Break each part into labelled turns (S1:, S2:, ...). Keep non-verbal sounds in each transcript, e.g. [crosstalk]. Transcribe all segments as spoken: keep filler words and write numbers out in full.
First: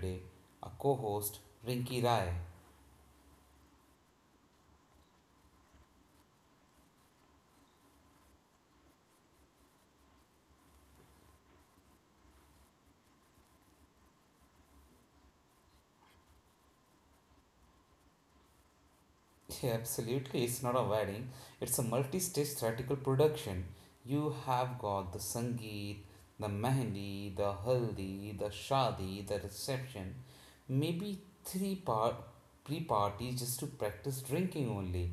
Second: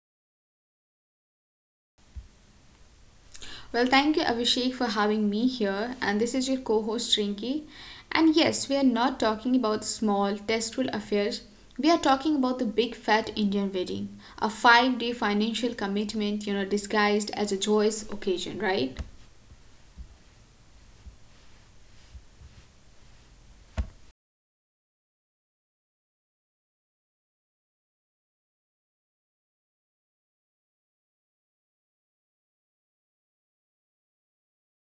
S1: today, a co host Rinki Rai.
S2: Well, thank you, Abhishek, for having me here. And this is your co host, Rinki. And yes, we are not talking about small, tasteful affairs. We are talking about the big fat Indian wedding, a five day financial commitment, you know, disguised as a joyous occasion, right?
S1: Yeah, absolutely. It's not a wedding, it's a multi stage theatrical production. You have got the Sangeet, the Mehndi, the Haldi, the Shadi, the reception, maybe three part pre parties just to practice drinking only.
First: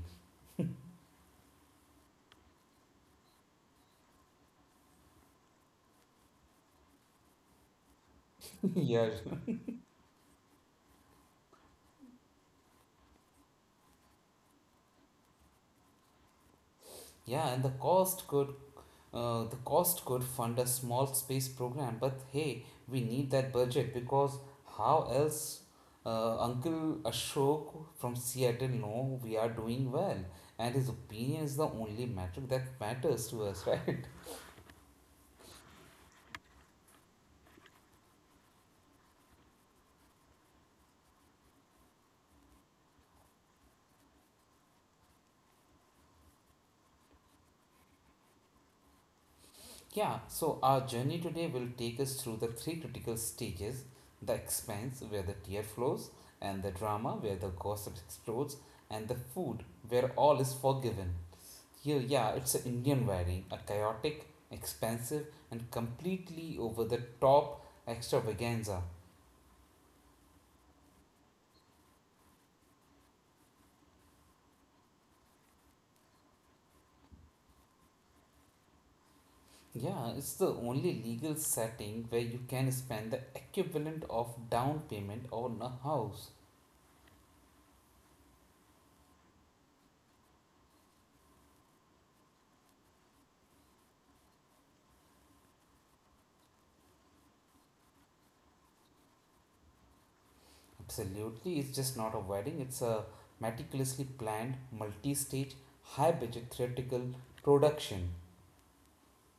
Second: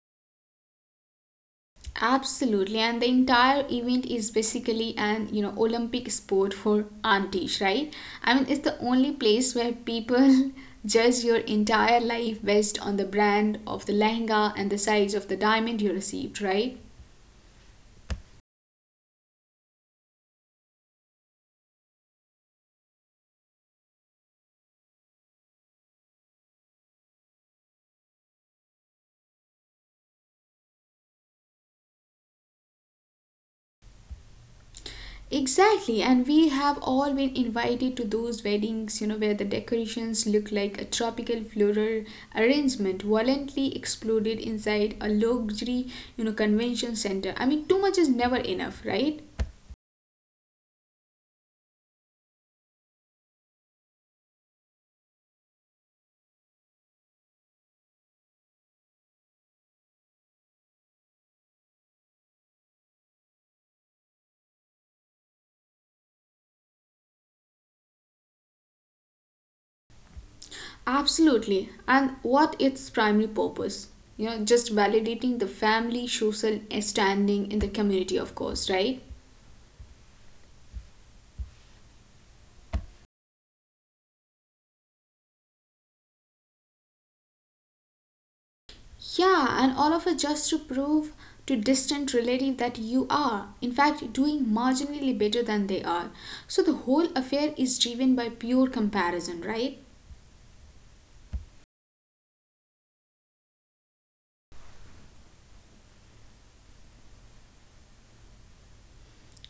S2: Absolutely, and the entire event is basically an you know Olympic sport for aunties, right? I mean, it's the
S1: [laughs]
S2: only
S1: Yeah.
S2: place where people [laughs] judge your entire life based on the brand of the lehenga and the size of the diamond you received, right?
S1: Yeah, and the cost could Uh, the cost could fund a small space program, but hey, we need that budget because how else uh, Uncle Ashok from Seattle know we are doing well, and his opinion is the only metric that matters to us, [laughs] right?
S2: Exactly, and we have all been invited to those weddings, you know, where the decorations look like a tropical floral arrangement violently exploded inside a luxury, you know, convention center. I mean, too much is never enough, right?
S1: Yeah. So our journey today will take us through the three critical stages: the expense, where the tear flows, and the drama, where the gossip explodes, and the food, where all is forgiven. Here, yeah, it's an Indian wedding, a chaotic, expensive, and completely over the top extravaganza.
S2: Absolutely. And what its primary purpose? You know, just validating the family social standing in the community, of course, right?
S1: Yeah, it's the only legal setting where you can spend the equivalent of down payment on a house.
S2: Yeah, and all of it just to prove to distant relative that you are, in fact, doing marginally better than they are. So the whole affair is driven by pure comparison, right?
S1: Absolutely, it's just not a wedding, it's a meticulously planned, multi stage, high budget theatrical production.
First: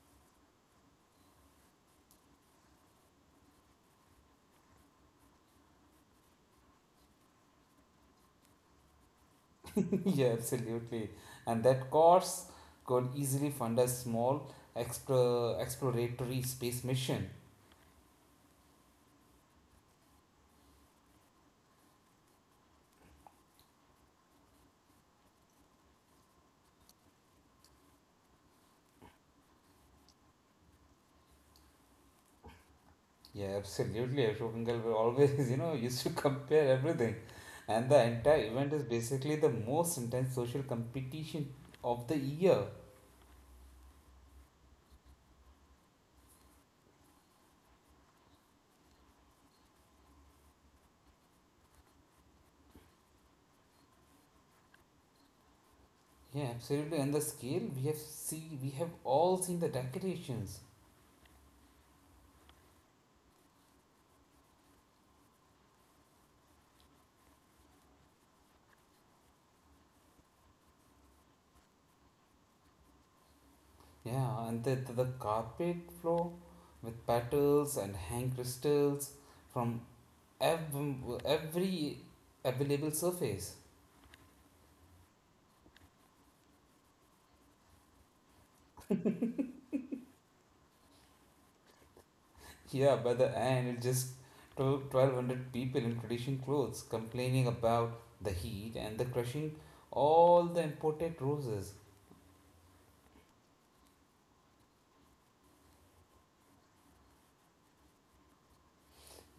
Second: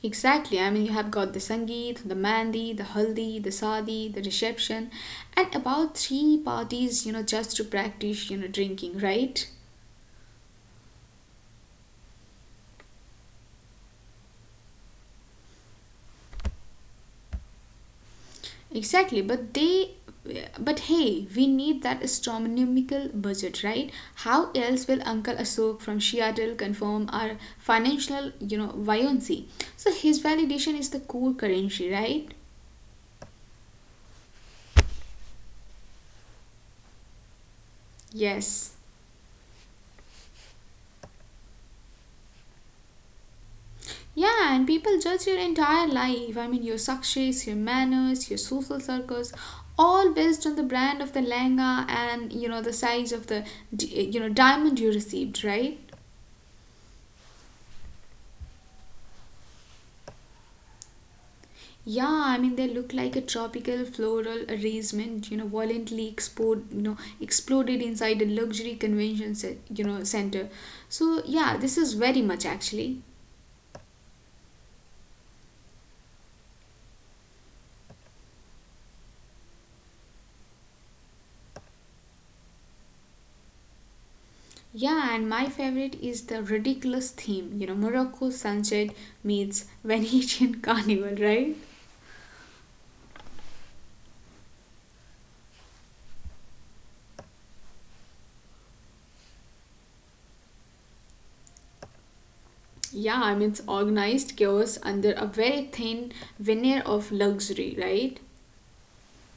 S2: Exactly. I mean, you have got the Sangeet, the Mandi, the Haldi, the Sadi, the reception, and about three parties, you know, just to practice, you know, drinking, right?
S1: [laughs] Yeah, absolutely. And that course could easily fund a small explor- exploratory space mission.
S2: Exactly, but they, but hey, we need that astronomical budget, right? How else will Uncle Ashok from Seattle confirm our financial, you know, buoyancy? So his validation is the core currency, right?
S1: Yeah, absolutely. Ashok Ungal will always, [laughs] you know, used to compare everything. And the entire
S2: Yes.
S1: event is basically the most intense social competition of the year.
S2: Yeah, and people judge your entire life. I mean, your success, your manners, your social circles, all based on the brand of the langa and you know the size of the di- you know diamond you received, right?
S1: Yeah, absolutely. And the scale we have see we have all seen the decorations.
S2: Yeah, I mean they look like a tropical floral arrangement, you know, violently explode, you know, exploded inside a luxury convention, ce- you know, center. So yeah, this is very much actually.
S1: Yeah, and the, the, the carpet floor with petals and hang crystals from ev- every available surface.
S2: Yeah, and my favorite is the ridiculous theme, you know, Morocco sunset meets Venetian [laughs] carnival, right?
S1: Yeah, by the end, it's just twelve twelve hundred people in traditional clothes complaining about the heat and the crushing all the imported roses.
S2: Yeah, I mean it's organized chaos under a very thin veneer of luxury, right?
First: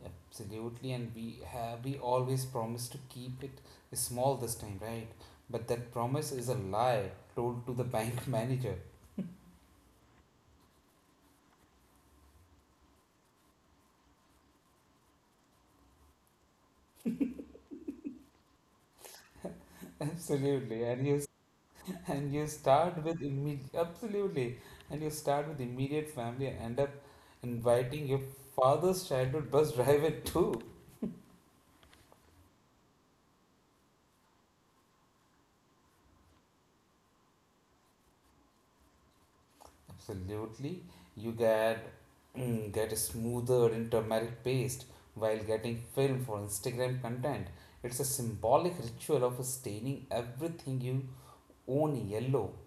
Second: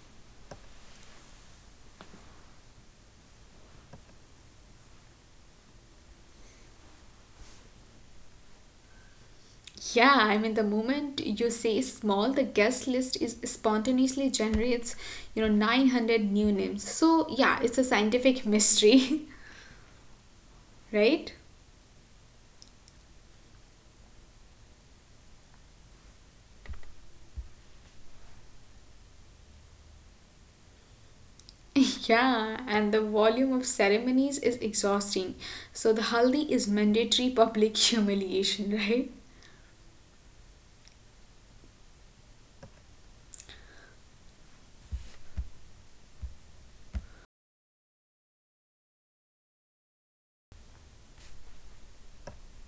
S1: Absolutely, and we have we always promise to keep it small this time, right? But that promise is a lie told to the bank [laughs] manager.
S2: Yeah, I mean the moment you say small, the guest list is spontaneously generates, you know, nine hundred new names. So, yeah, it's a scientific mystery,
S1: Absolutely, and you
S2: [laughs] right?
S1: and you start with immediate absolutely, and you start with immediate family and end up inviting your father's childhood bus [laughs] driver too.
S2: [laughs] Yeah, and the volume of ceremonies is exhausting. So the haldi is mandatory public [laughs] humiliation, right?
S1: Absolutely. You get [clears throat] get a smoother turmeric paste while getting filmed for Instagram content. It's a symbolic ritual of staining everything you own yellow. [laughs]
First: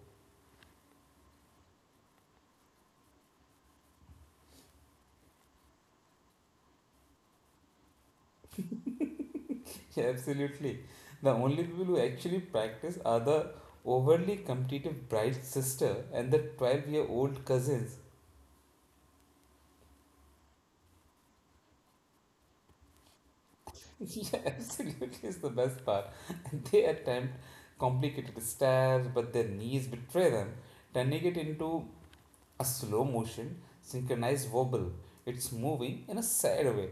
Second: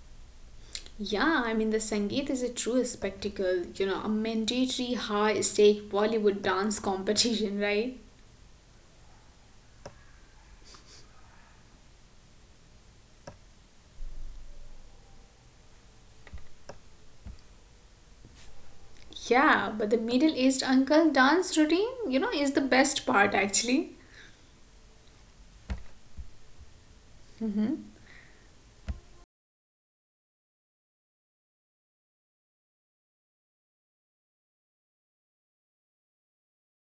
S2: Yeah, I mean the Sangeet is a true spectacle, you know, a mandatory high stake Bollywood dance competition, [laughs] right?
S1: Yeah, absolutely. The only people who actually practice are the overly competitive bride's sister and the twelve year old cousins.
S2: Yeah, but the Middle East uncle dance routine, you know, is the best part actually.
S1: [laughs] Yeah, absolutely is the best part. [laughs] They attempt complicated stairs, but their knees betray them, turning it into a slow motion synchronized wobble. It's moving in a sad way.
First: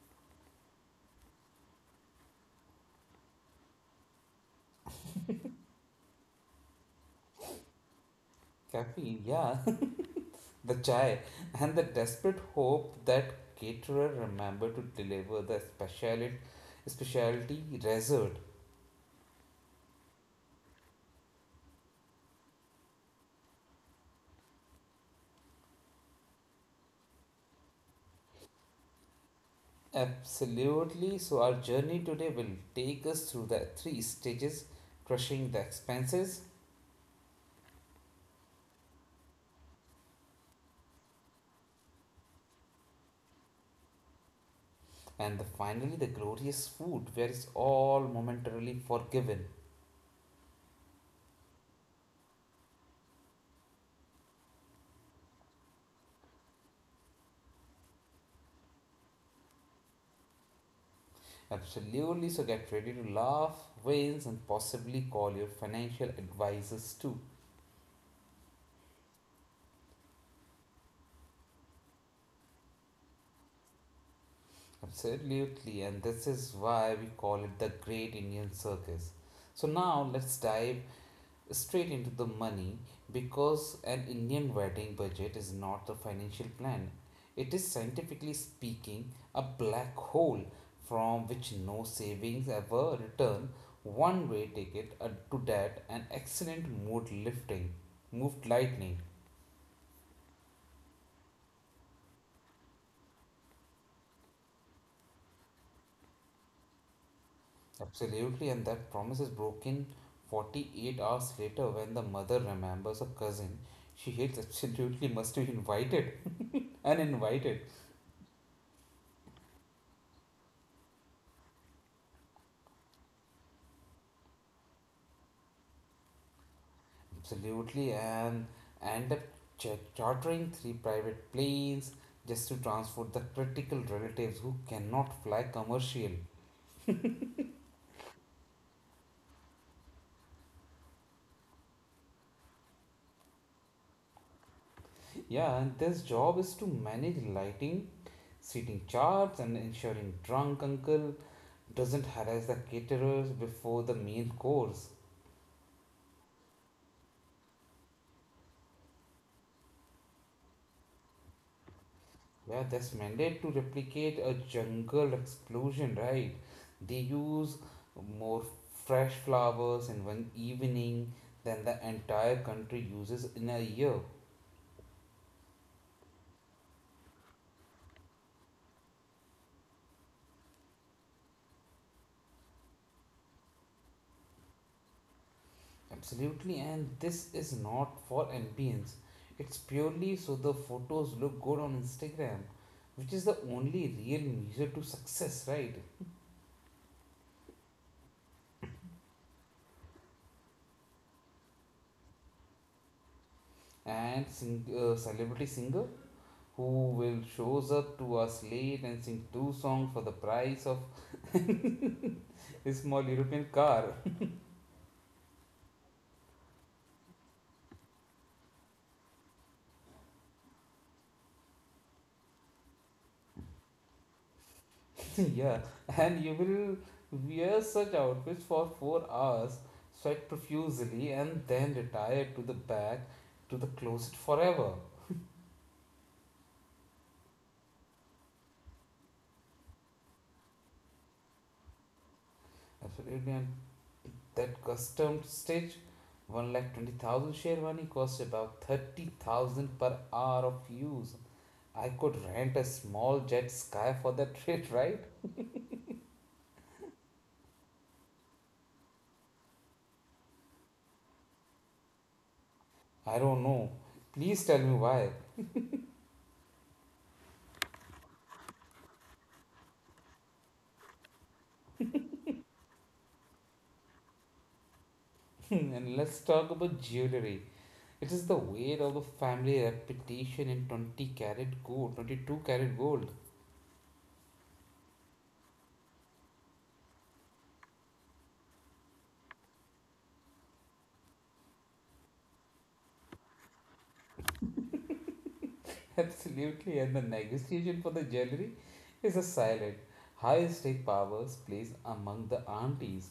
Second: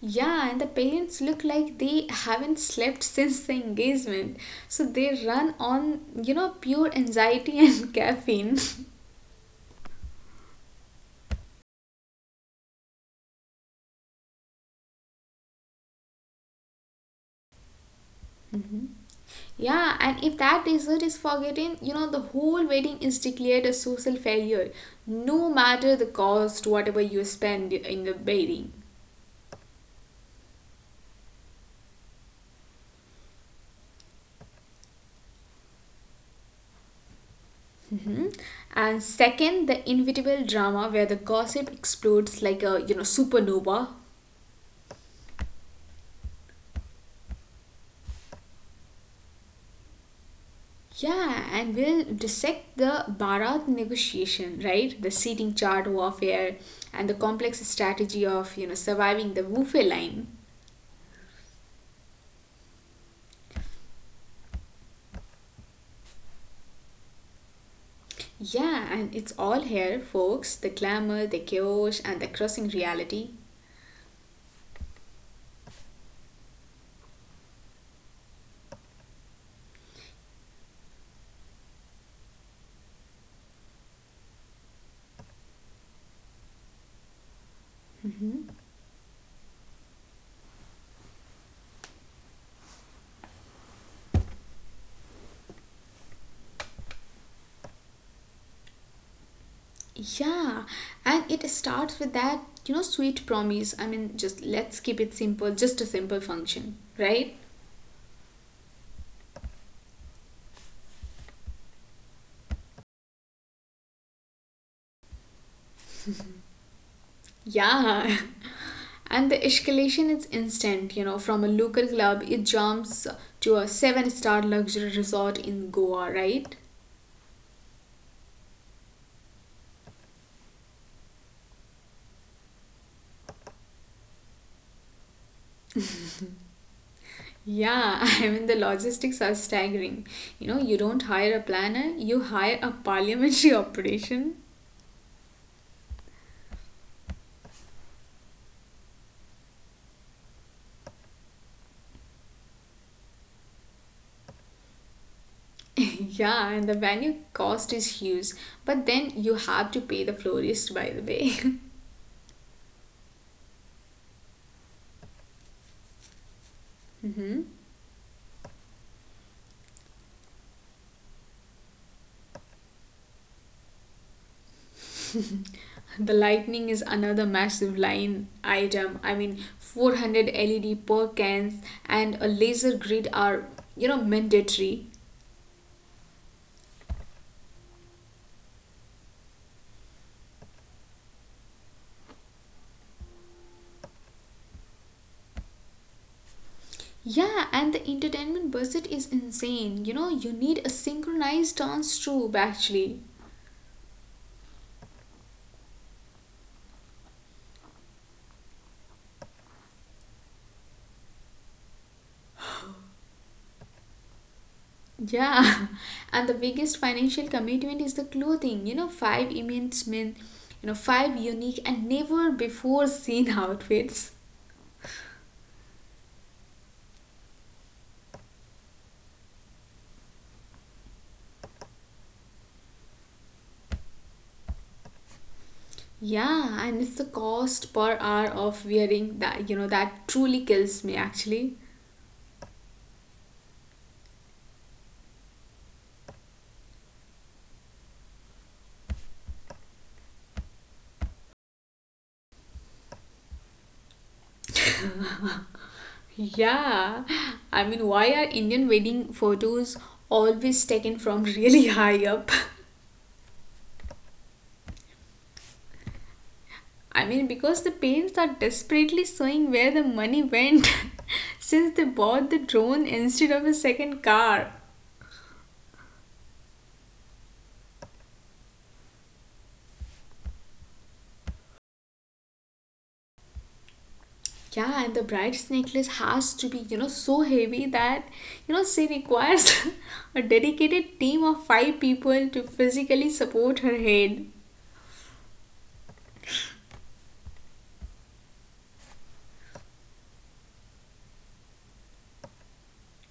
S2: Yeah, and the parents look like they haven't slept since the engagement. So they run on, you know, pure anxiety and [laughs] caffeine.
S1: Caffeine, yeah, [laughs] the chai, and the desperate hope that caterer remember to deliver the speciality, specialty dessert.
S2: Yeah, and if that dessert is forgotten, you know, the whole wedding is declared a social failure, no matter the cost, whatever you spend in the wedding.
S1: Absolutely. So our journey today will take us through the three stages, crushing the expenses,
S2: Mhm. And second, the inevitable drama where the gossip explodes like a you know supernova.
S1: and the, finally the glorious food where it's all momentarily forgiven.
S2: Yeah, and we'll dissect the Bharat negotiation, right? The seating chart warfare and the complex strategy of, you know, surviving the Wufe line.
S1: Absolutely. So get ready to laugh, wince, and possibly call your financial advisors too.
S2: Yeah, and it's all here, folks. The glamour, the chaos, and the crushing reality.
S1: Absolutely. And this is why we call it the Great Indian Circus. So now let's dive straight into the money because an Indian wedding budget is not a financial plan. It is scientifically
S2: hmm
S1: speaking a black hole from which no savings ever return, one way ticket uh, to debt, and excellent mood lifting moved lightning.
S2: Yeah, and it starts with that, you know, sweet promise. I mean, just let's keep it simple, just a simple function, right?
S1: Absolutely, and that promise is broken forty-eight hours later when the mother remembers a cousin she hates [laughs] absolutely must be invited and invited.
S2: Yeah. [laughs] And the escalation is instant, you know, from a local club, it jumps to a seven star luxury resort in Goa, right?
S1: Absolutely, and end up ch- chartering three private planes just to transport the critical relatives who cannot fly commercial.
S2: Yeah, [laughs] I mean, the logistics are staggering. You know, you don't hire a planner, you hire a parliamentary [laughs] operation.
S1: Yeah, and this job is to manage lighting, seating charts, and ensuring drunk uncle doesn't harass the caterers before the main course.
S2: [laughs] Yeah, and the venue cost is huge, but then you have to pay the florist, by the way.
S1: Yeah, that's mandate to replicate a jungle explosion, right? They
S2: [laughs]
S1: use
S2: Mhm.
S1: more fresh flowers in one evening than the entire country uses in a year.
S2: The lightning is another massive line item. I mean, four hundred L E D per cans and a laser grid are, you know, mandatory.
S1: Absolutely, and this is not for ambience. It's purely so the photos look good on Instagram, which is the only real measure to success, right?
S2: Yeah, and the entertainment budget is insane. You know, you need a synchronized dance troupe actually.
S1: And sing, uh, celebrity singer who will shows up to us late and sing two songs for the price of a small European car.
S2: Yeah, [laughs] and the biggest financial commitment is the clothing. You know, five immense men, you know, five unique and never before seen [laughs] outfits.
S1: [laughs] Yeah, and you will wear such outfits for four hours, sweat profusely, and then retire to the back to the closet forever.
S2: Yeah, and it's the cost per hour of wearing that, you know, that truly kills me actually.
S1: Absolutely, and that custom stitch, one lakh twenty thousand sherwani costs about thirty thousand per hour of use. I could rent a small jet sky for that [laughs] rate, right?
S2: Yeah, I mean, why are Indian wedding photos always taken from really [laughs] high up?
S1: I don't know. Please tell me why.
S2: I mean, because the parents are desperately showing where the money went [laughs] since they bought the drone instead of a second car.
S1: [laughs] And let's talk about jewelry. It is the weight of the family reputation in twenty carat gold, twenty-two carat gold.
S2: Yeah, and the bride's necklace has to be, you know, so heavy that, you know, she requires [laughs] a dedicated team of five people to physically support her head.
S1: [laughs] Absolutely. And the negotiation for the jewelry is a silent, high stake powers plays among the aunties.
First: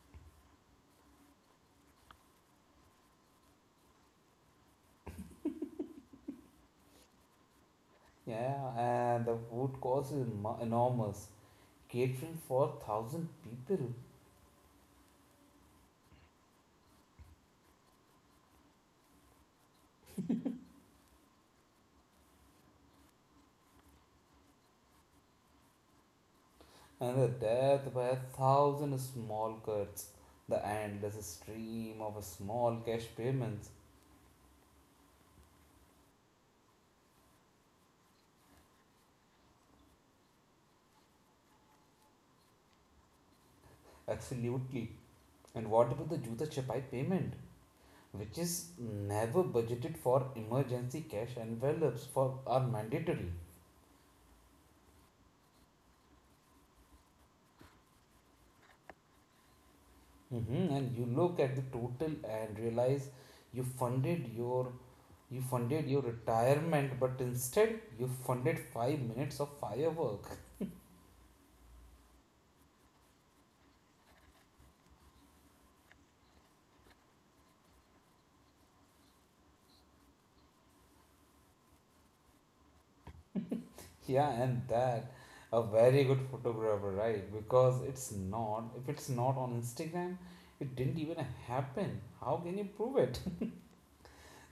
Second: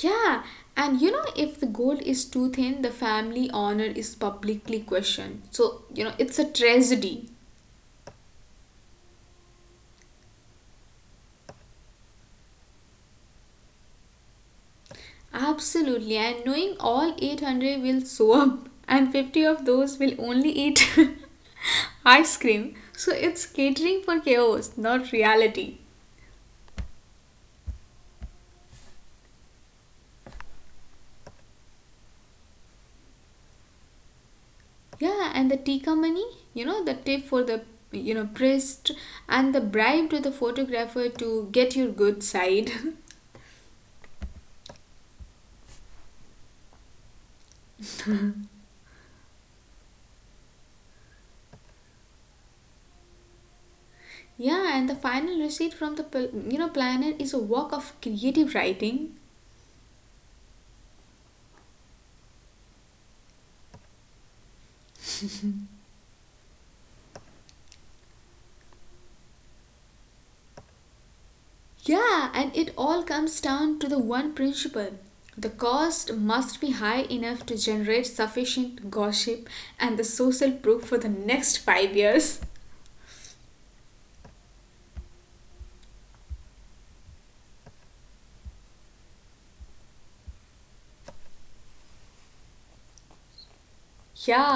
S2: Yeah, and you know, if the gold is too thin, the family honor is publicly questioned. So, you know, it's a tragedy.
S1: Yeah, and the food cost is mo- enormous, catering for one thousand people,
S2: Absolutely, and knowing all eight hundred will show up, and fifty of those will only eat [laughs] ice cream. So, it's catering for chaos, not reality.
S1: and the death by a thousand small cuts, the endless stream of small cash payments.
S2: Yeah, and the tikka money, you know, the tip for the you know priest and the bribe to the photographer to get your good side.
S1: Absolutely. And what about the Juta Chapai payment, which is never budgeted for? Emergency cash envelopes for are mandatory.
S2: [laughs] Yeah, and the final receipt from the pl- you know planner is a work of creative writing.
S1: Mhm. And you look at the total and realize you funded your you funded your retirement, but instead you funded five minutes of firework.
S2: Yeah, and it all comes down to the one principle. The cost must be high enough to generate sufficient gossip and the social proof for the next five years. [laughs]
S1: [laughs] Yeah, and that a very good photographer, right? Because it's not. If it's not on Instagram, it didn't even happen. How can you prove it?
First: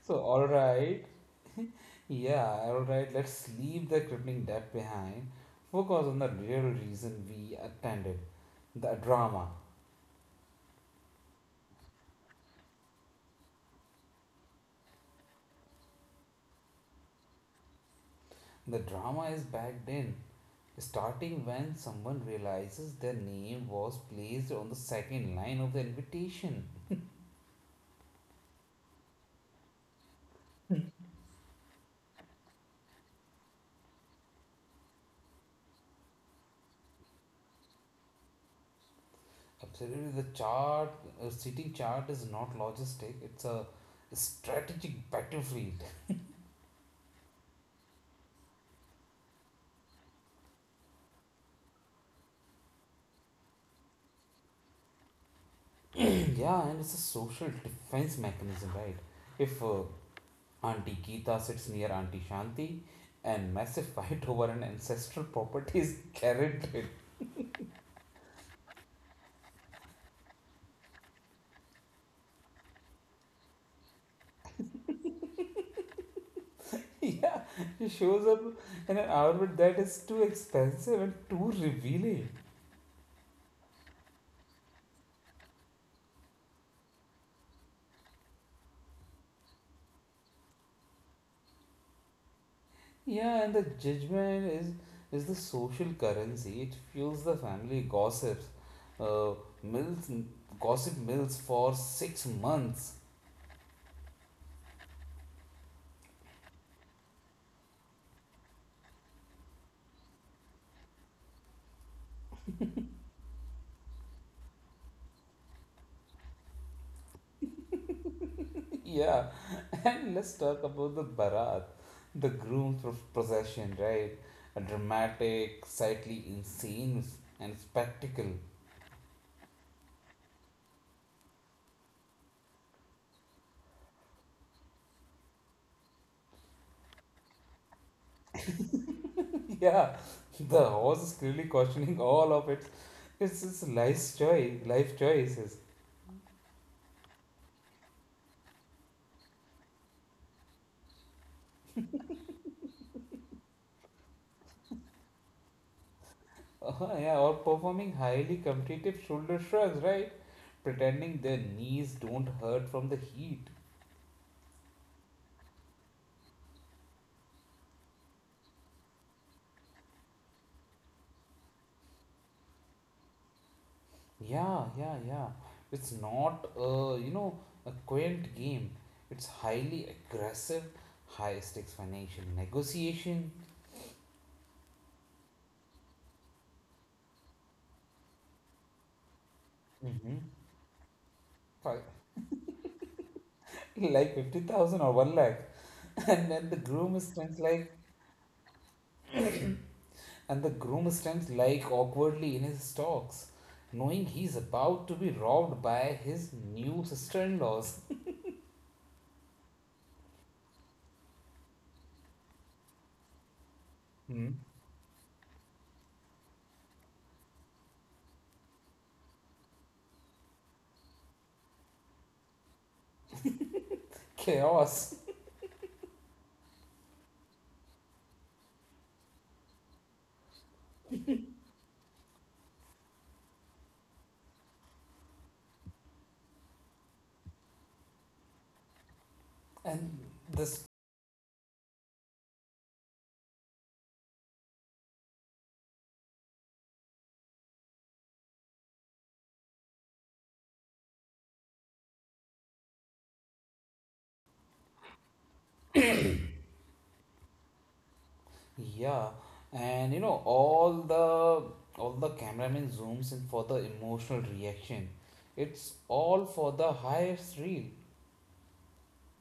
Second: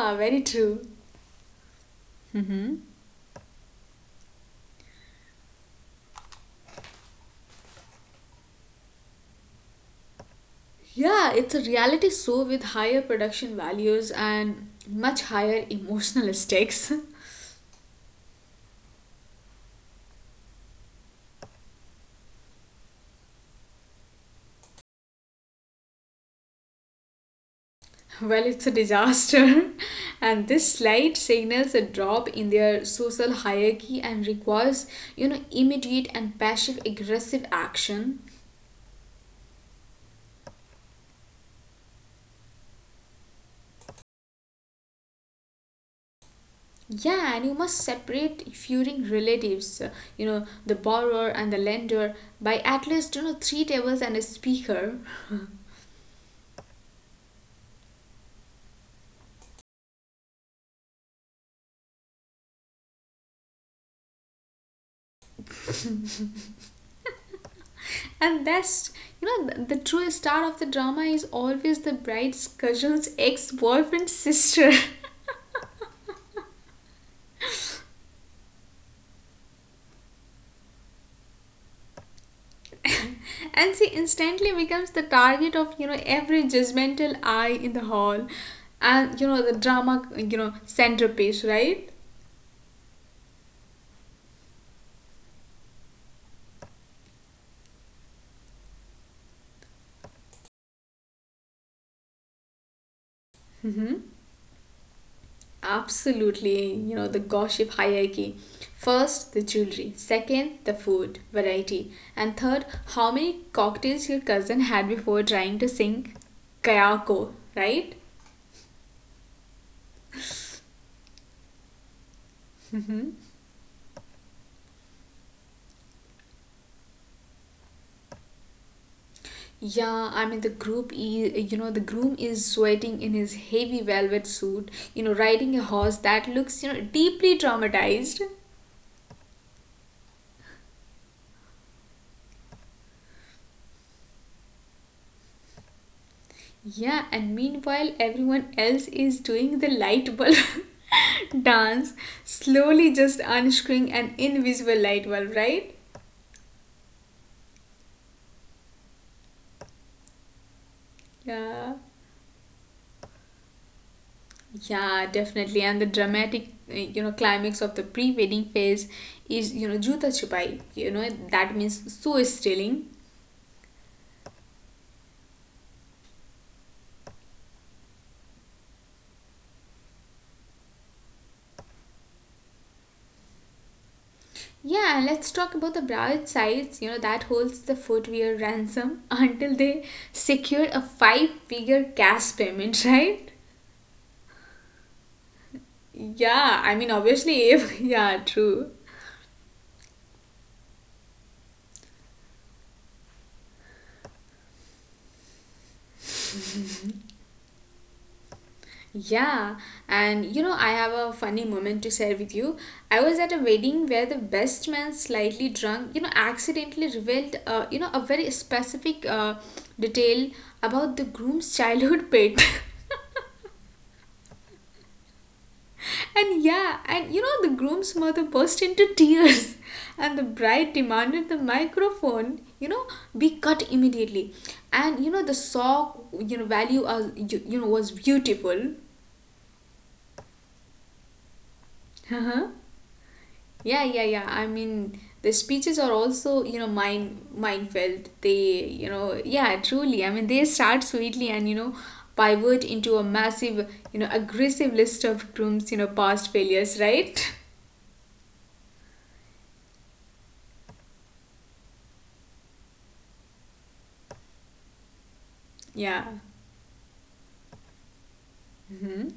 S1: [laughs] So,
S2: very
S1: all
S2: true.
S1: right. Yeah, alright, let's leave the crippling debt behind. Focus on the real reason we attended the drama.
S2: Yeah, it's a reality show with higher production values and much higher emotional stakes.
S1: The drama is back then, starting when someone realizes their name was placed on the second line of the invitation.
S2: [laughs] Well, it's a disaster, [laughs] and this slide signals a drop in their social hierarchy and requires, you know, immediate and passive aggressive action.
S1: Absolutely, the chart, uh, seating chart is not logistic, it's a strategic battlefield.
S2: Yeah, and you must separate feuding relatives, uh, you know, the borrower and the lender by at least, you know, three tables and a speaker.
S1: [clears throat] Yeah, and it's a social defense mechanism, right? If uh, Auntie Geeta sits near Auntie Shanti, and massive fight over an ancestral property is carried in. [laughs]
S2: And that's, you know, th- the true star of the drama is always the bride's cousin's ex boyfriend's sister.
S1: Yeah, she shows up in an outfit that is too expensive and too revealing.
S2: [laughs] And she instantly becomes the target of, you know, every judgmental eye in the hall. And, you know, the drama, you know, centerpiece, right?
S1: Yeah, and the judgment is is the social currency. It fuels the family gossips. Uh, mills Gossip mills for six months.
S2: Absolutely, you know, the gossip hierarchy. First, the jewelry. Second, the food variety. And third, how many cocktails your cousin had before trying to sing Kayako, right?
S1: Yeah, [laughs] and let's talk about the Barat, the groom's pro- procession, right? A dramatic, slightly insane, s- and spectacle.
S2: Yeah, I mean the group is you know the groom is sweating in his heavy velvet suit, you know, riding a horse that looks, you know, deeply traumatized.
S1: [laughs] Yeah, the horse is clearly questioning all of it. It's its life's choice, life choices.
S2: Yeah, and meanwhile everyone else is doing the light bulb [laughs] dance, slowly just unscrewing an invisible light bulb, right?
S1: Uh, yeah, or performing highly competitive shoulder shrugs, right? Pretending their
S2: Yeah.
S1: knees don't hurt from the heat.
S2: Yeah, definitely. And the dramatic, uh, you know, climax of the pre-wedding phase is, you know, Juta Chupai. You know, that means so stealing.
S1: Yeah, yeah, yeah. It's not, uh, you know, a quaint game. It's highly aggressive, high stakes financial negotiation.
S2: Yeah, and let's talk about the Broward sites, you know, that holds the footwear ransom [laughs] until they
S1: Mm-hmm.
S2: secure a five figure
S1: [laughs]
S2: cash payment, [laughs] right?
S1: Like fifty thousand or one lakh. [laughs] And then the
S2: Yeah, I mean,
S1: groom stands
S2: obviously,
S1: like,
S2: if, [laughs] yeah, true.
S1: and the groom stands like awkwardly in his stocks, knowing he's about to be robbed by his new sister-in-laws.
S2: Yeah, and you know, I have a funny moment to share with you. I was at a wedding where the
S1: Hmm.
S2: best man, slightly drunk, you know, accidentally revealed, uh, you know, a very specific uh, detail about the groom's childhood pet. [laughs]
S1: Chaos.
S2: And yeah, and you know, the groom's mother burst into tears, [laughs] and the bride demanded the microphone, you know, be cut immediately. And you know, the sock, you know, value, uh, you, you know, was beautiful.
S1: And this.
S2: Uh-huh. Yeah, yeah, yeah. I mean, the speeches are also, you know, mind mind-felt. They, you know, yeah, truly. I mean, they start sweetly and, you know, pivot into a massive, you know, aggressive list of Groom's, you know, past failures, right? [laughs]
S1: Yeah, and you know all the all the cameraman zooms in for the emotional reaction. It's
S2: Yeah.
S1: all for the highest reel.
S2: Mm-hmm.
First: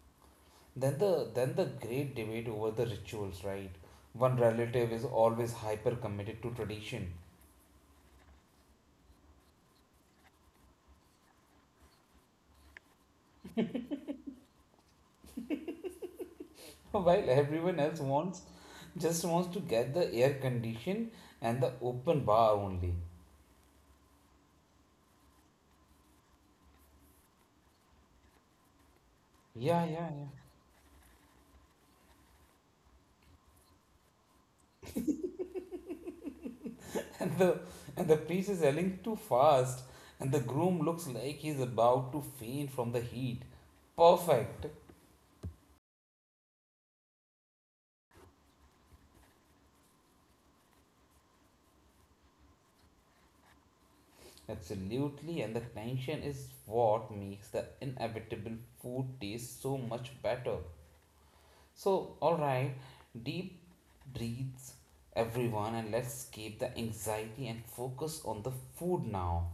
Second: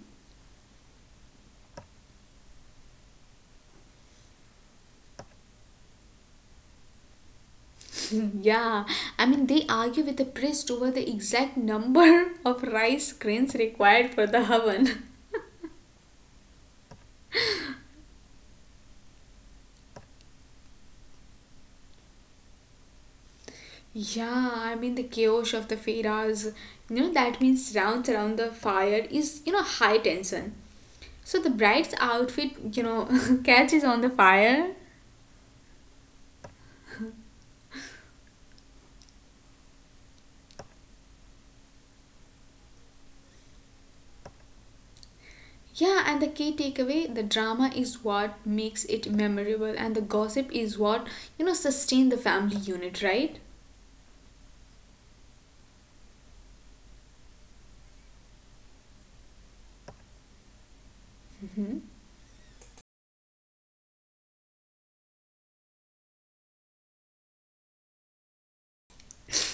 S1: Then the then the great debate over the rituals, right? One relative is always hyper committed to tradition,
S2: Yeah, I mean, they argue with the priest over the exact number [laughs] of rice grains required for the oven. [laughs]
S1: [laughs] while everyone else wants just wants to get the air condition and the open bar only.
S2: Yeah, I mean, the chaos of the feras, you know, that means rounds around the fire is, you know,
S1: Yeah,
S2: high
S1: yeah, yeah.
S2: tension. So the bride's outfit, you know, [laughs] catches on the fire.
S1: and the and the priest is yelling too fast and the groom looks like he's about to faint from the heat. Perfect.
S2: Yeah, and the key takeaway the drama is what makes it memorable, and the gossip is what, you know, sustain the family unit, right?
S1: Absolutely, and the tension is what makes the inevitable food taste so much better. So, all right, deep breaths, everyone, and let's escape the anxiety and focus on the food now.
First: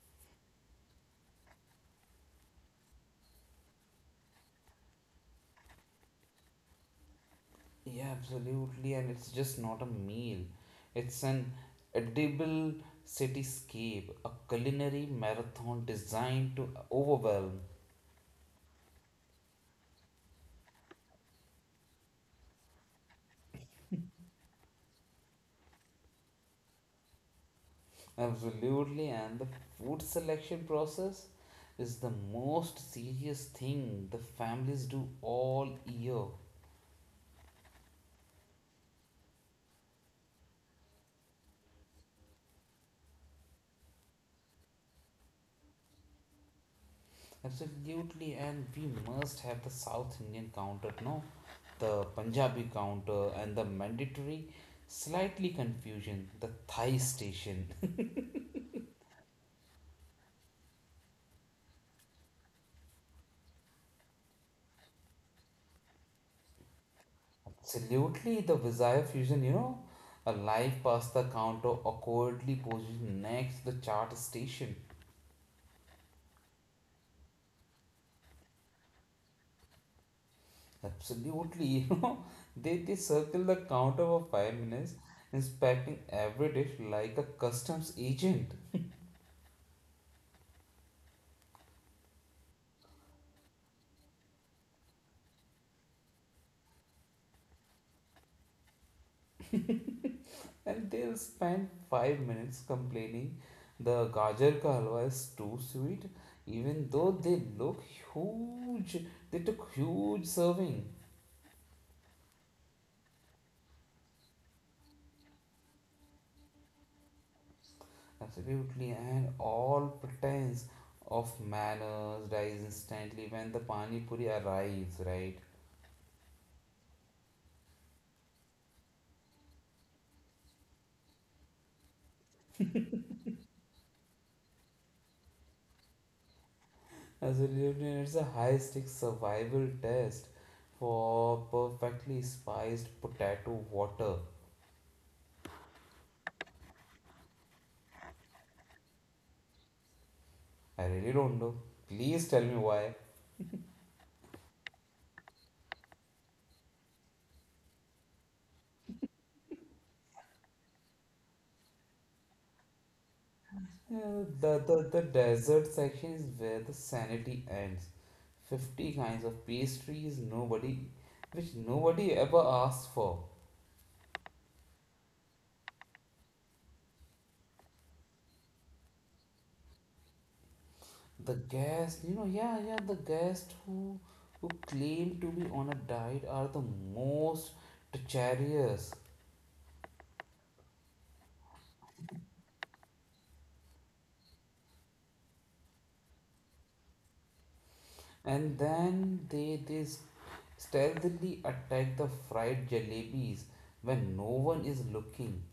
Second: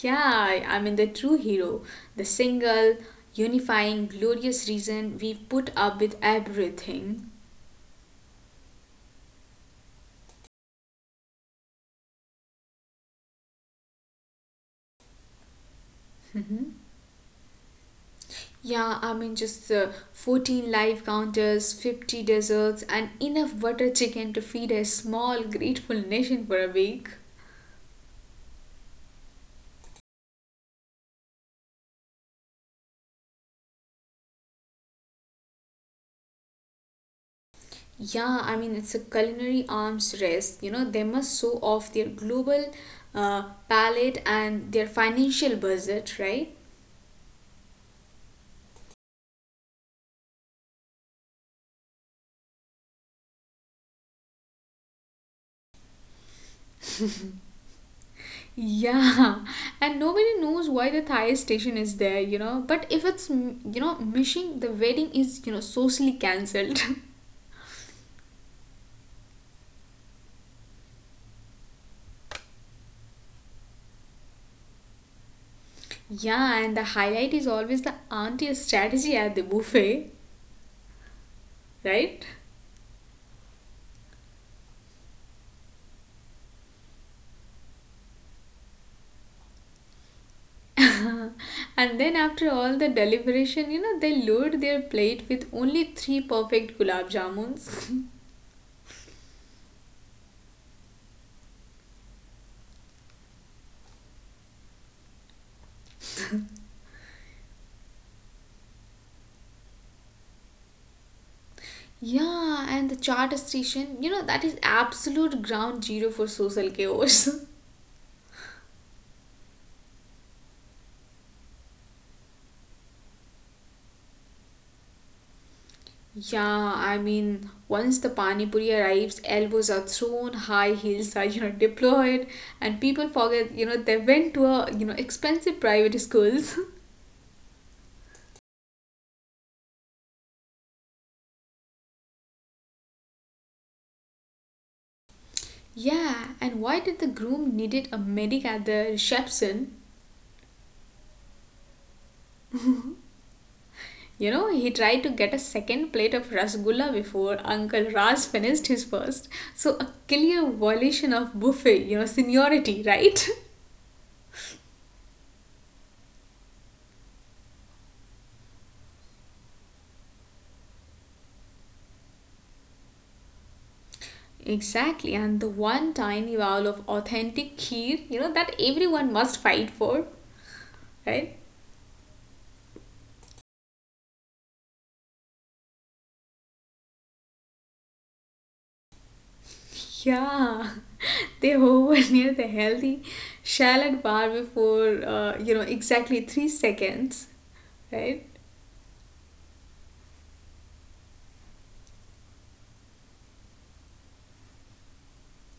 S2: Yeah, I I mean the true hero, the single, unifying, glorious reason we put up with everything.
S1: Yeah, absolutely. And it's just not a meal, it's an edible cityscape, a culinary marathon designed to
S2: Mhm.
S1: overwhelm.
S2: Yeah, I mean just uh, fourteen live counters, fifty desserts, and enough butter chicken to feed a small, grateful nation for a week.
S1: Absolutely. And the food selection process is the most serious thing the families do all year.
S2: Yeah, I mean it's a culinary arms race. You know they must show off their global uh, palate and their financial budget, right?
S1: Absolutely. And we must have the South Indian counter, no? The Punjabi counter and the mandatory slightly confusion, the Thai station.
S2: Yeah, [laughs] and nobody knows why the Thai station is there, you know. But if it's, m- you know, missing, the wedding is, you know, socially cancelled.
S1: Absolutely, the bizarre fusion, you know, a live past the counter awkwardly positioned next to the chart station.
S2: [laughs] Yeah, and the highlight is always the auntie strategy at the buffet,
S1: Absolutely, [laughs] you know, they, they circle the counter for five
S2: right?
S1: minutes, inspecting every dish like a customs agent.
S2: [laughs] And then after all the deliberation, you know, they load their plate with only three perfect gulab jamuns.
S1: And they'll spend five minutes complaining the gajar ka halwa is too sweet, even though they look huge. They took huge serving.
S2: [laughs] Yeah, and the charter station, you know, that is absolute ground zero for social chaos. [laughs]
S1: Absolutely, and all pretense of manners dies instantly when the pani puri arrives, right?
S2: Yeah, I mean, once the pani puri arrives, elbows are thrown, high heels are, you know, deployed, and people forget, you know, they went to a, you know, expensive private schools.
S1: Absolutely, and it's a high stakes survival test for perfectly spiced potato water.
S2: [laughs] yeah, and why did the groom needed a medic at the reception?
S1: I really don't know. Please tell me why.
S2: You know, he tried to get a second plate of rasgulla before Uncle Raz finished his first. So a clear violation of buffet, you know, seniority, right? [laughs]
S1: Yeah, the, the, the dessert section is where the sanity ends. fifty kinds of pastries nobody which nobody ever asked for.
S2: Exactly, and the one tiny bowl of authentic kheer, you know, that everyone must fight for, right?
S1: The guest, you know, Yeah, yeah, the guests who who claim to be on a diet are the most treacherous,
S2: Yeah, [laughs] they hover near the healthy shallot bar before, uh, you know, exactly three seconds, right?
S1: and then they they s- stealthily attack the fried jalebis when no one is looking.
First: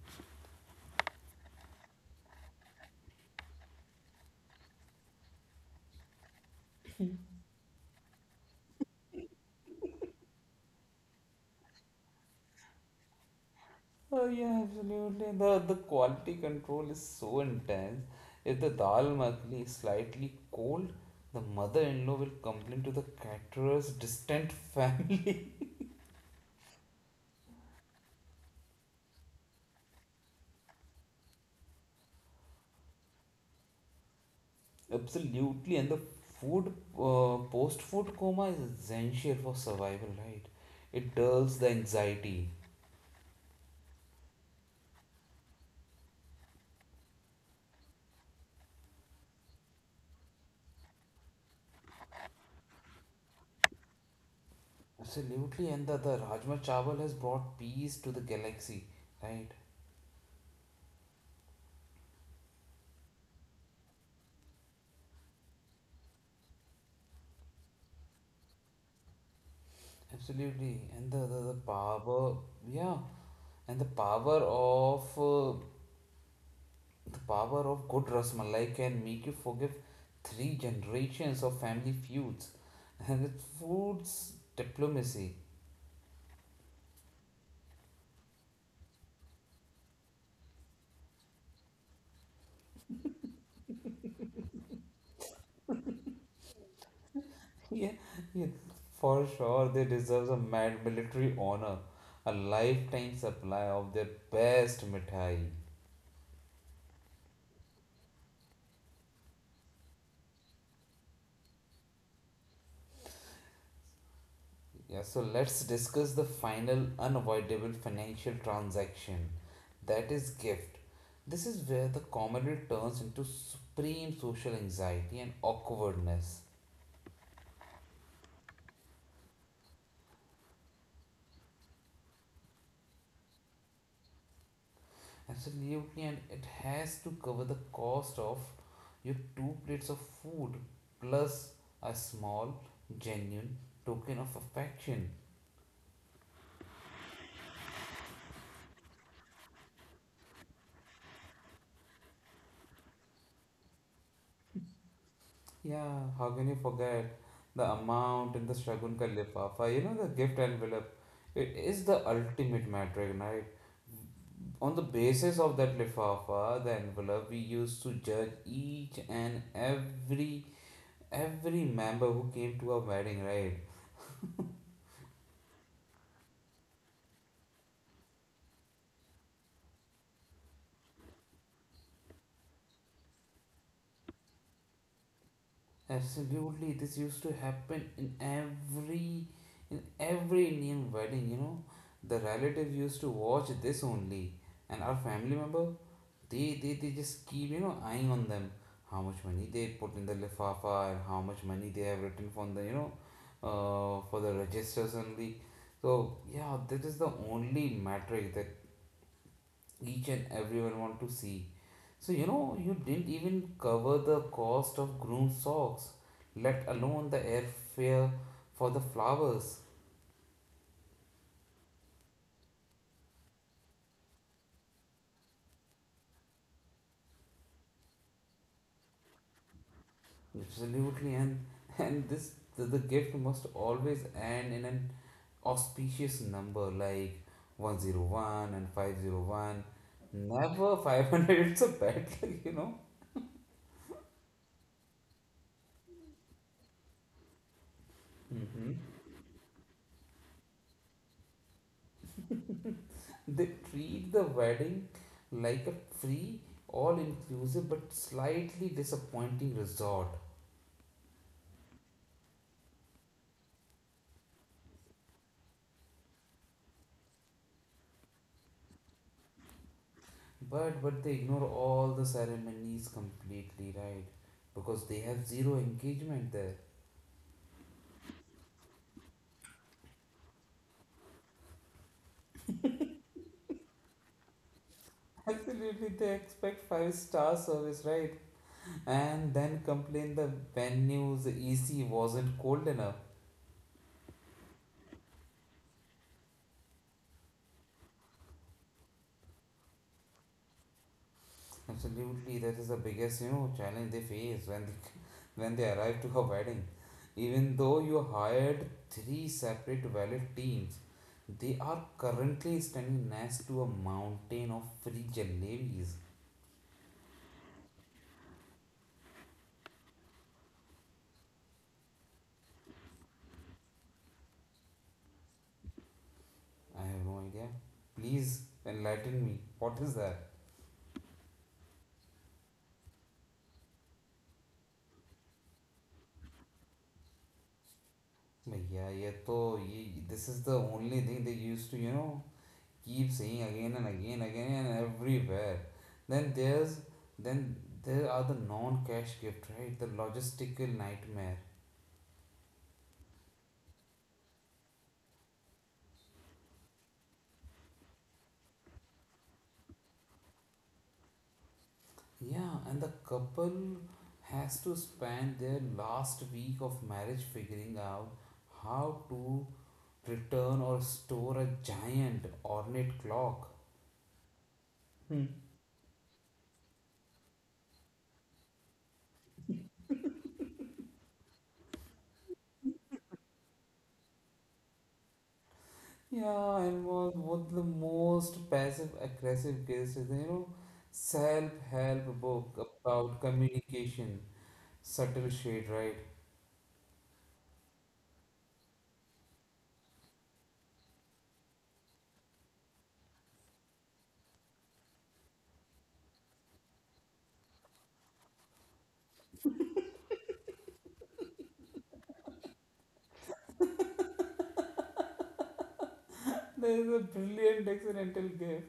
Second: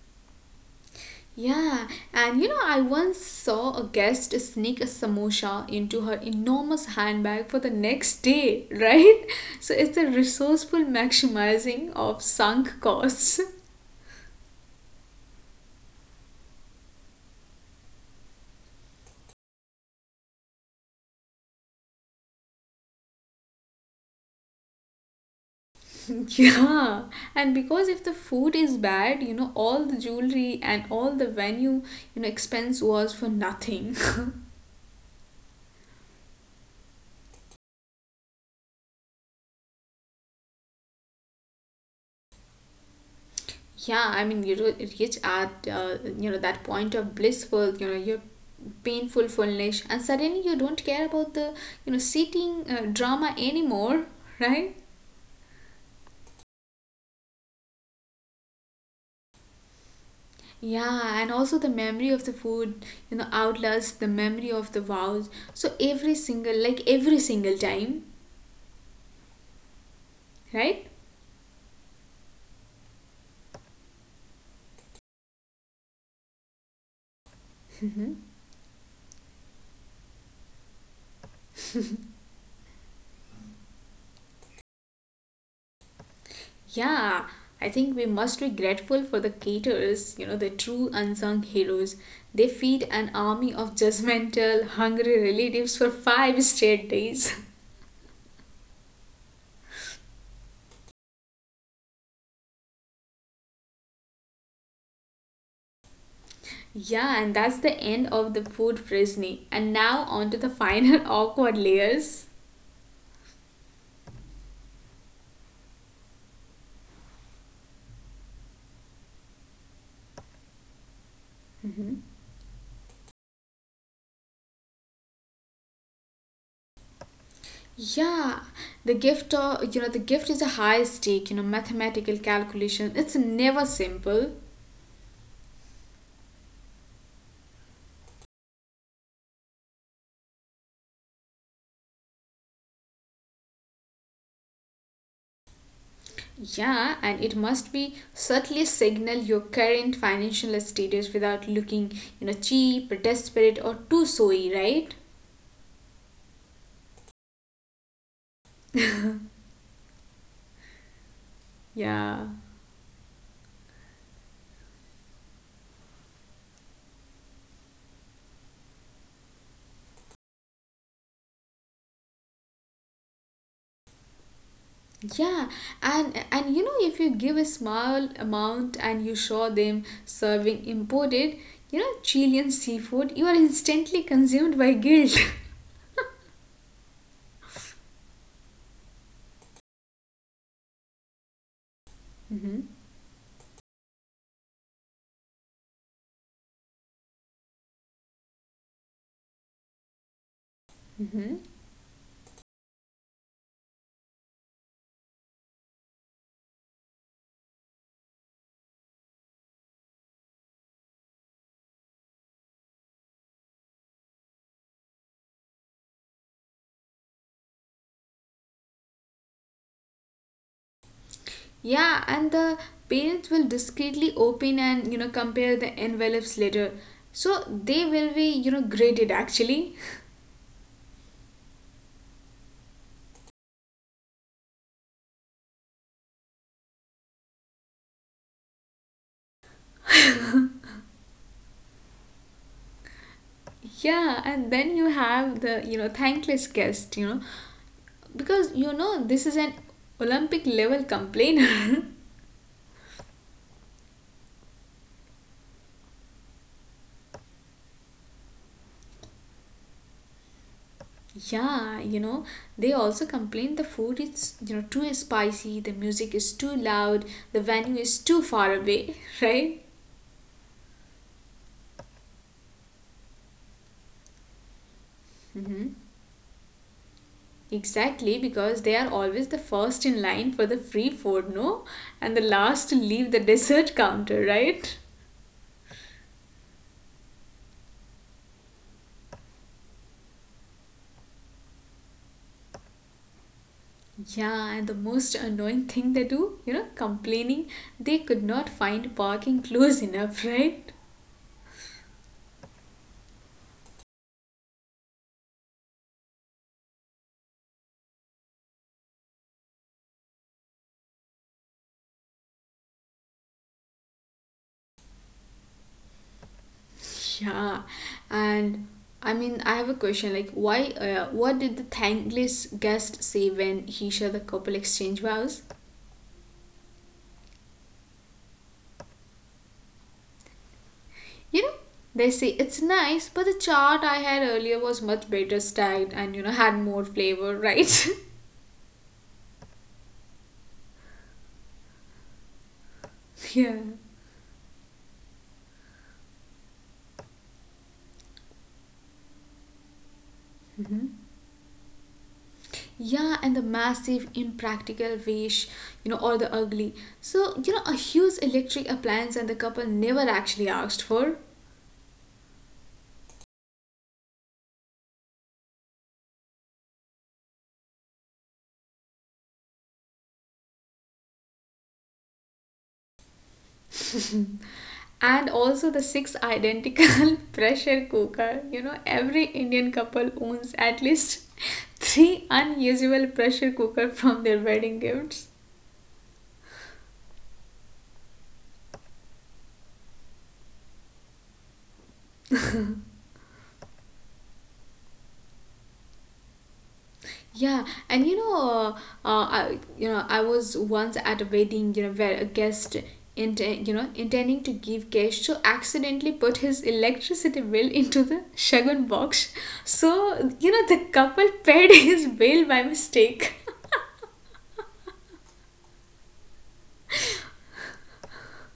S2: Yeah, and you know, I once saw a guest sneak a samosa into her enormous handbag for the next day, right? [laughs] So it's the resourceful maximizing of sunk costs.
S1: Oh yeah, absolutely. The the quality control is so intense. If the dal makhani is slightly cold, the mother-in-law will complain to the caterer's distant [laughs] family.
S2: [laughs] Yeah, and because if the food is bad, you know, all the jewelry and all the venue, you know, expense was for nothing. [laughs]
S1: Absolutely, and the food uh, post-food coma is essential for survival, right? It dulls the anxiety.
S2: Yeah, I mean, you know, it reach at, uh, you know, that point of blissful, you know, your painful fullness, and suddenly you don't care about the, you know, seating uh, drama anymore, right?
S1: Absolutely, and the, the Rajma Chawal has brought peace to the galaxy, right?
S2: Yeah, and also the memory of the food, you know, outlasts the memory of the vows. So every single, like every single time, right?
S1: Absolutely, and the, the, the power, yeah, and the power of uh, the power of good rasmalai can make you forgive three generations of family feuds, [laughs] and it's food's diplomacy.
S2: Yeah, I think we must be grateful for the caterers, you know, the true unsung heroes. They feed an army of judgmental, hungry relatives for five straight days.
S1: [laughs] Yeah, yeah, for sure. They deserve a mad military honor, a lifetime supply of their best mithai.
S2: [laughs] yeah, and that's the end of the food frisney. And now on to the final [laughs] awkward layers.
S1: Yeah, so let's discuss the final unavoidable financial transaction, that is, gift. This is where the comedy turns into supreme social anxiety and awkwardness.
S2: Yeah, the gift of you know the gift is a high stake, you know, mathematical calculation. It's never simple.
S1: Absolutely, and it has to cover the cost of your two plates of food plus a small, genuine token of affection.
S2: Yeah, and it must be subtly signal your current financial status without looking, you know, cheap, desperate, or too soy, right?
S1: Yeah, how can you forget the amount in the Shagun Ka Lifafa? You know, the gift envelope. It is the
S2: Yeah.
S1: ultimate metric, right? On the basis of that lifafa, the envelope, we used to judge each and every every member who came to our wedding, right?
S2: Yeah, and and you know if you give a small amount and you show them serving imported, you know, Chilean seafood, you are instantly consumed by guilt. [laughs]
S1: Absolutely, this used to happen in every in every Indian wedding. You know, the
S2: Hmm.
S1: relative used to watch this only, and our family member. They, they, they just keep, you know, eyeing on them. How much money they put in the lifafa and how
S2: Hmm.
S1: much money they have written from the, you know, uh, for the registers only. So, yeah, that is the only metric that each and everyone want to see. So, you know, you didn't even cover the cost of groom socks, let alone the airfare for the flowers.
S2: Yeah, and the parents will discreetly open and you know compare the envelopes later. So they will be you know graded actually.
S1: Absolutely, and and this the, the gift must always end in an auspicious number like one oh one and five hundred one, never five hundred. It's a bad [laughs] luck, you know.
S2: Yeah, and then you have the, you know, thankless guest, you know, because you
S1: Hmm,
S2: know this is an Olympic level complainer.
S1: they treat the wedding like a free, all inclusive but slightly disappointing resort.
S2: [laughs] yeah, you know, they also complain the food is, you know, too spicy, the music is too loud, the venue is too far away, [laughs] right?
S1: But but they ignore all the ceremonies completely, right? Because they have zero
S2: Mm-hmm.
S1: engagement there.
S2: Exactly, because they are always the first in line for the free food, no? And the last to leave the [laughs] dessert counter, right?
S1: [laughs] Absolutely, they expect five star service, right? And then complain the venue's A C wasn't cold enough.
S2: Yeah, and the most annoying thing they do, you know, complaining they could not find parking close enough, [laughs] right?
S1: Absolutely, that is the biggest, you know, challenge they face when they, when they arrive to a wedding. Even though you hired three separate valet teams, they are currently standing next to a mountain of free jalebis.
S2: Yeah, and I mean, I have a question like, why, uh, what did the thankless guest say when he saw the couple exchange vows?
S1: I have no idea. Please enlighten me. What is that?
S2: You know, they say it's nice, but the chart I had earlier was much better styled and you know had more flavor, right?
S1: But yeah, yeah, so yeah, this is the only thing they used to, you know, keep saying
S2: [laughs] yeah.
S1: again and again again and everywhere. Then there's then there are the non-cash gift, right? The logistical nightmare.
S2: Yeah, and the massive, impractical waste, you know, or the ugly. So, you know, a huge electric appliance and the couple never actually asked for.
S1: Yeah, and the couple has to spend their last week of marriage figuring out how to return or store a giant ornate clock. Hmm.
S2: And also the six identical [laughs] pressure cooker. You know, every Indian couple owns at least [laughs] three unusable pressure cooker from their wedding gifts.
S1: Yeah, and was one of the most passive aggressive cases, you know, self-help book about communication. Subtle shade, right?
S2: Yeah, and you know, uh, uh, I you know I was once at a wedding, you know, where a guest inten- you know intending to give cash, so accidentally put his electricity bill into the shagun box. So you know the couple paid [laughs] his bill by mistake. [laughs]
S1: There is a brilliant accidental gift.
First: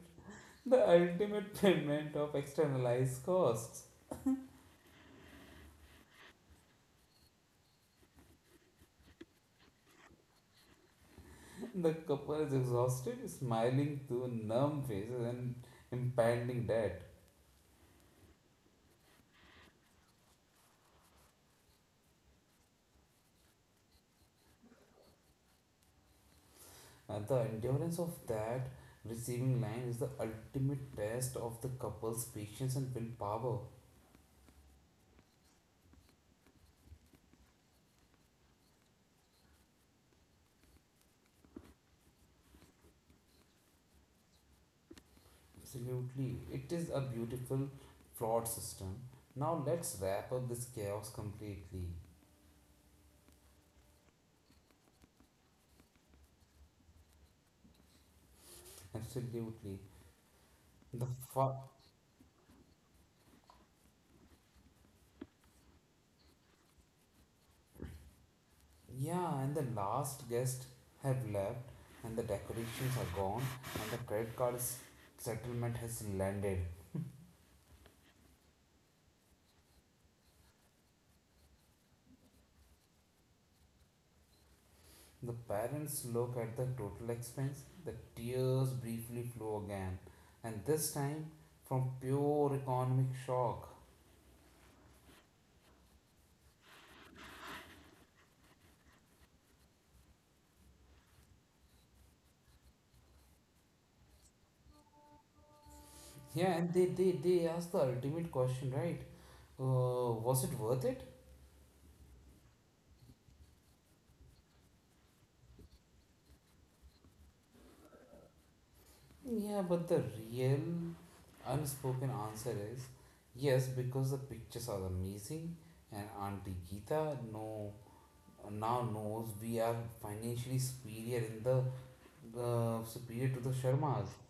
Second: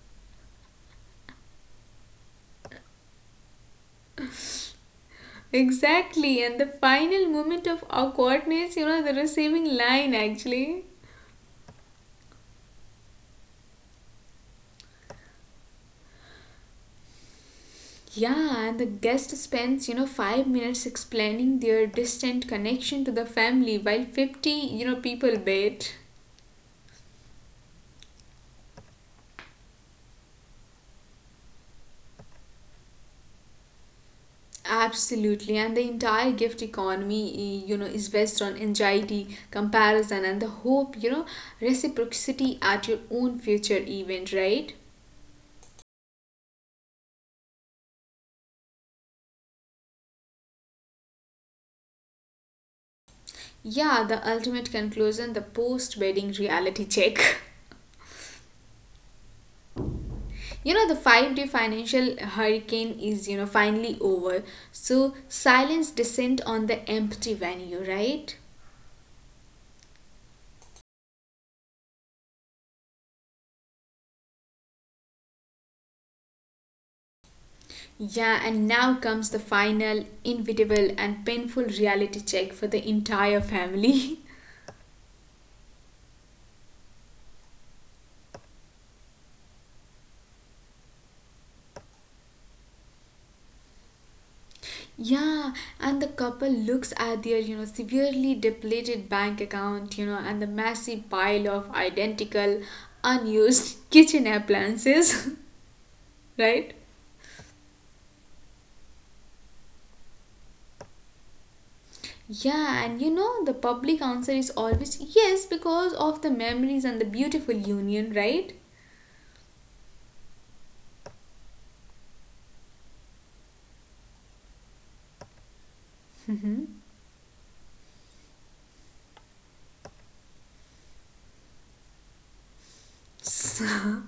S1: The ultimate payment of externalized costs.
S2: Exactly, and the final moment of awkwardness, you know, the receiving line actually.
S1: The couple is exhausted, smiling through numb faces and impending debt.
S2: Yeah, and the guest spends, you know, five minutes explaining their distant connection to the family while fifty, you know, people wait.
S1: And the endurance of that receiving line is the ultimate test of the couple's patience and willpower.
S2: Absolutely, and the entire gift economy, eh, you know, is based on anxiety, comparison, and the hope, you know, reciprocity at your own future event, right?
S1: Absolutely. It is a beautiful, flawed system. Now let's wrap up this chaos completely.
S2: Yeah, the ultimate conclusion the post wedding reality check. [laughs]
S1: Absolutely.
S2: You know,
S1: The,
S2: the five
S1: fi-
S2: day financial hurricane is, you know, finally over. So, silence descend on the empty venue, right?
S1: Yeah, and the last guest have left, and the decorations are gone, and the credit card s- settlement has landed.
S2: Yeah, and now comes the final, inevitable, and painful reality check for the entire family.
S1: The parents look at the total expense, the tears briefly flow again, and this time from pure economic shock.
S2: [laughs] yeah, and the couple looks at their, you know, severely depleted bank account, you know, and the massive pile of identical, unused [laughs] kitchen appliances, [laughs]
S1: Yeah,
S2: right?
S1: and they, they, they ask the ultimate question, right? Uh, was it worth it?
S2: Yeah, and you know, the public answer is always yes because of the memories and the beautiful union, right?
S1: Yeah, but the real unspoken answer is yes, because the pictures are amazing, and Auntie Geeta know, now knows we are financially superior in the uh, superior to the Sharmas.
S2: So,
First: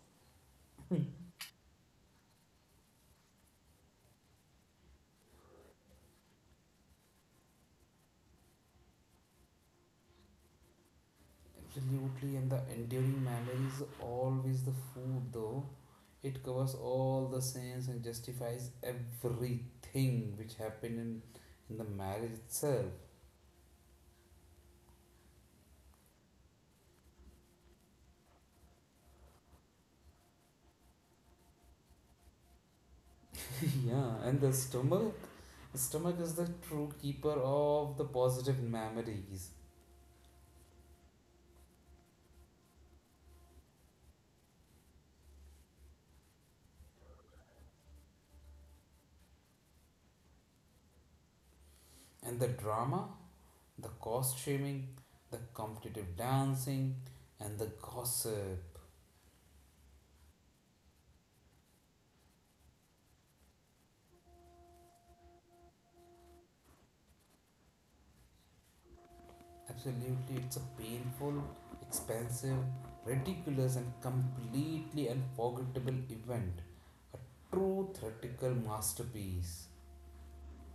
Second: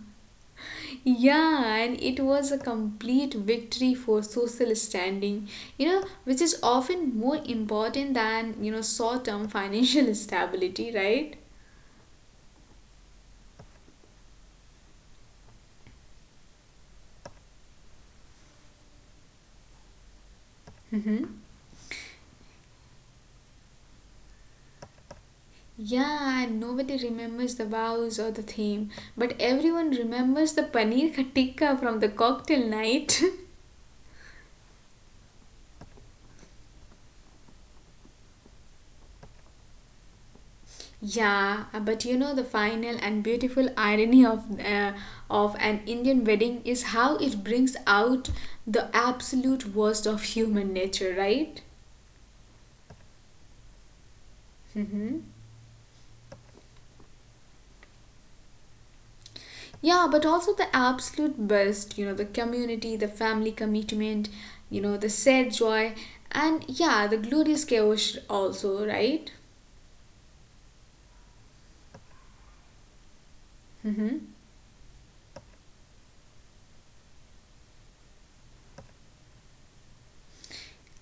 S2: [laughs] yeah, and it was a complete victory for social standing, you know, which is often more important than, you know, short term financial [laughs] stability, right?
S1: Absolutely, and the enduring memory is always the food, though it covers all the sins and justifies everything which
S2: Mm-hmm.
S1: happened in, in the marriage itself.
S2: Yeah, and nobody remembers the vows or the theme, but everyone remembers the paneer ka tikka from the cocktail night. [laughs]
S1: [laughs] Yeah, and the stomach, stomach is the true keeper of the positive memories.
S2: Yeah, uh, but you know the final and beautiful irony of uh, of an Indian wedding is how it brings out the absolute worst of human nature, right?
S1: And the drama, the cost shaming,
S2: Mm-hmm.
S1: the competitive dancing, and the gossip.
S2: Yeah, but also the absolute best, you know, the community, the family commitment, you know, the shared joy, and yeah, the glorious chaos also, right?
S1: Absolutely, it's a painful, expensive, ridiculous,
S2: Mm-hmm.
S1: and completely unforgettable event. A true theatrical masterpiece.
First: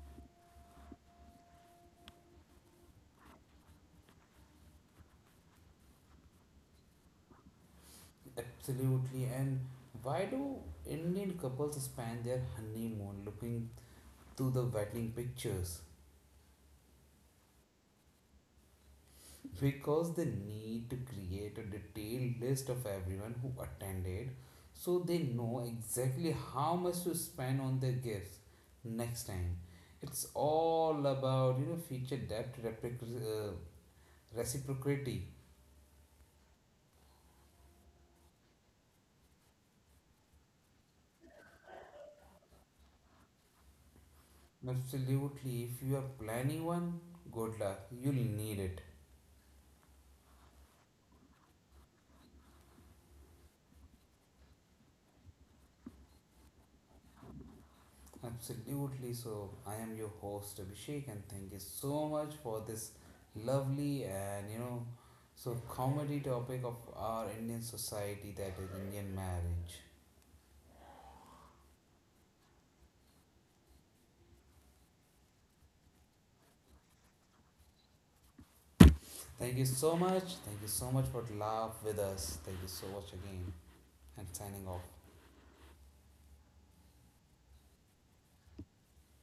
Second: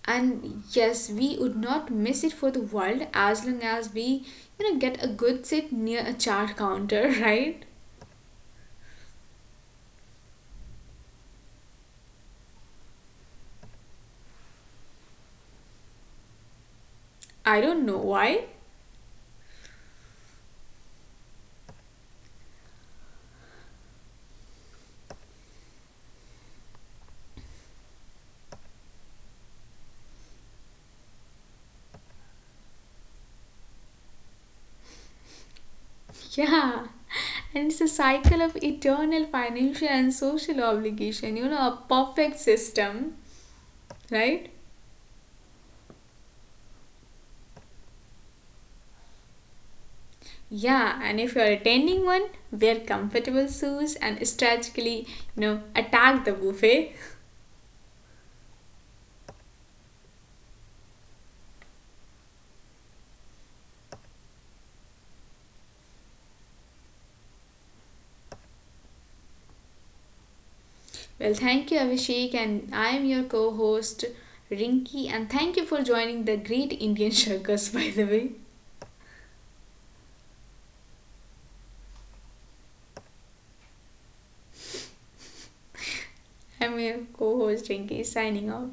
S2: And yes, we would not miss it for the world as long as we, you know, get a good seat near a chart counter, [laughs] right?
S1: Absolutely, and why do Indian couples spend their honeymoon looking to the wedding pictures?
S2: I don't know why.
S1: Because they need to create a detailed list of everyone who attended so they know exactly how much to spend on their gifts next time. It's all about, you know, feature depth replic- uh, reciprocity.
S2: Yeah, and it's a cycle of eternal financial and social obligation, you know, a perfect system, right?
S1: Absolutely, if you are planning one, good luck, you'll need it.
S2: Yeah, and if you're attending one, wear comfortable suits and strategically, you know, attack the buffet.
S1: Absolutely. So, I am your host Abhishek, and thank you so much for this lovely and, you know, so comedy topic of our Indian society that is Indian marriage.
S2: Well, thank you, Abhishek, and I'm your co host, Rinki, and thank you for joining the Great Indian [laughs] Circus, by the way.
S1: Thank you so much. Thank you so much for laugh with us. Thank you so much again, and signing off.
S2: I'm your co host, Rinki. Signing off.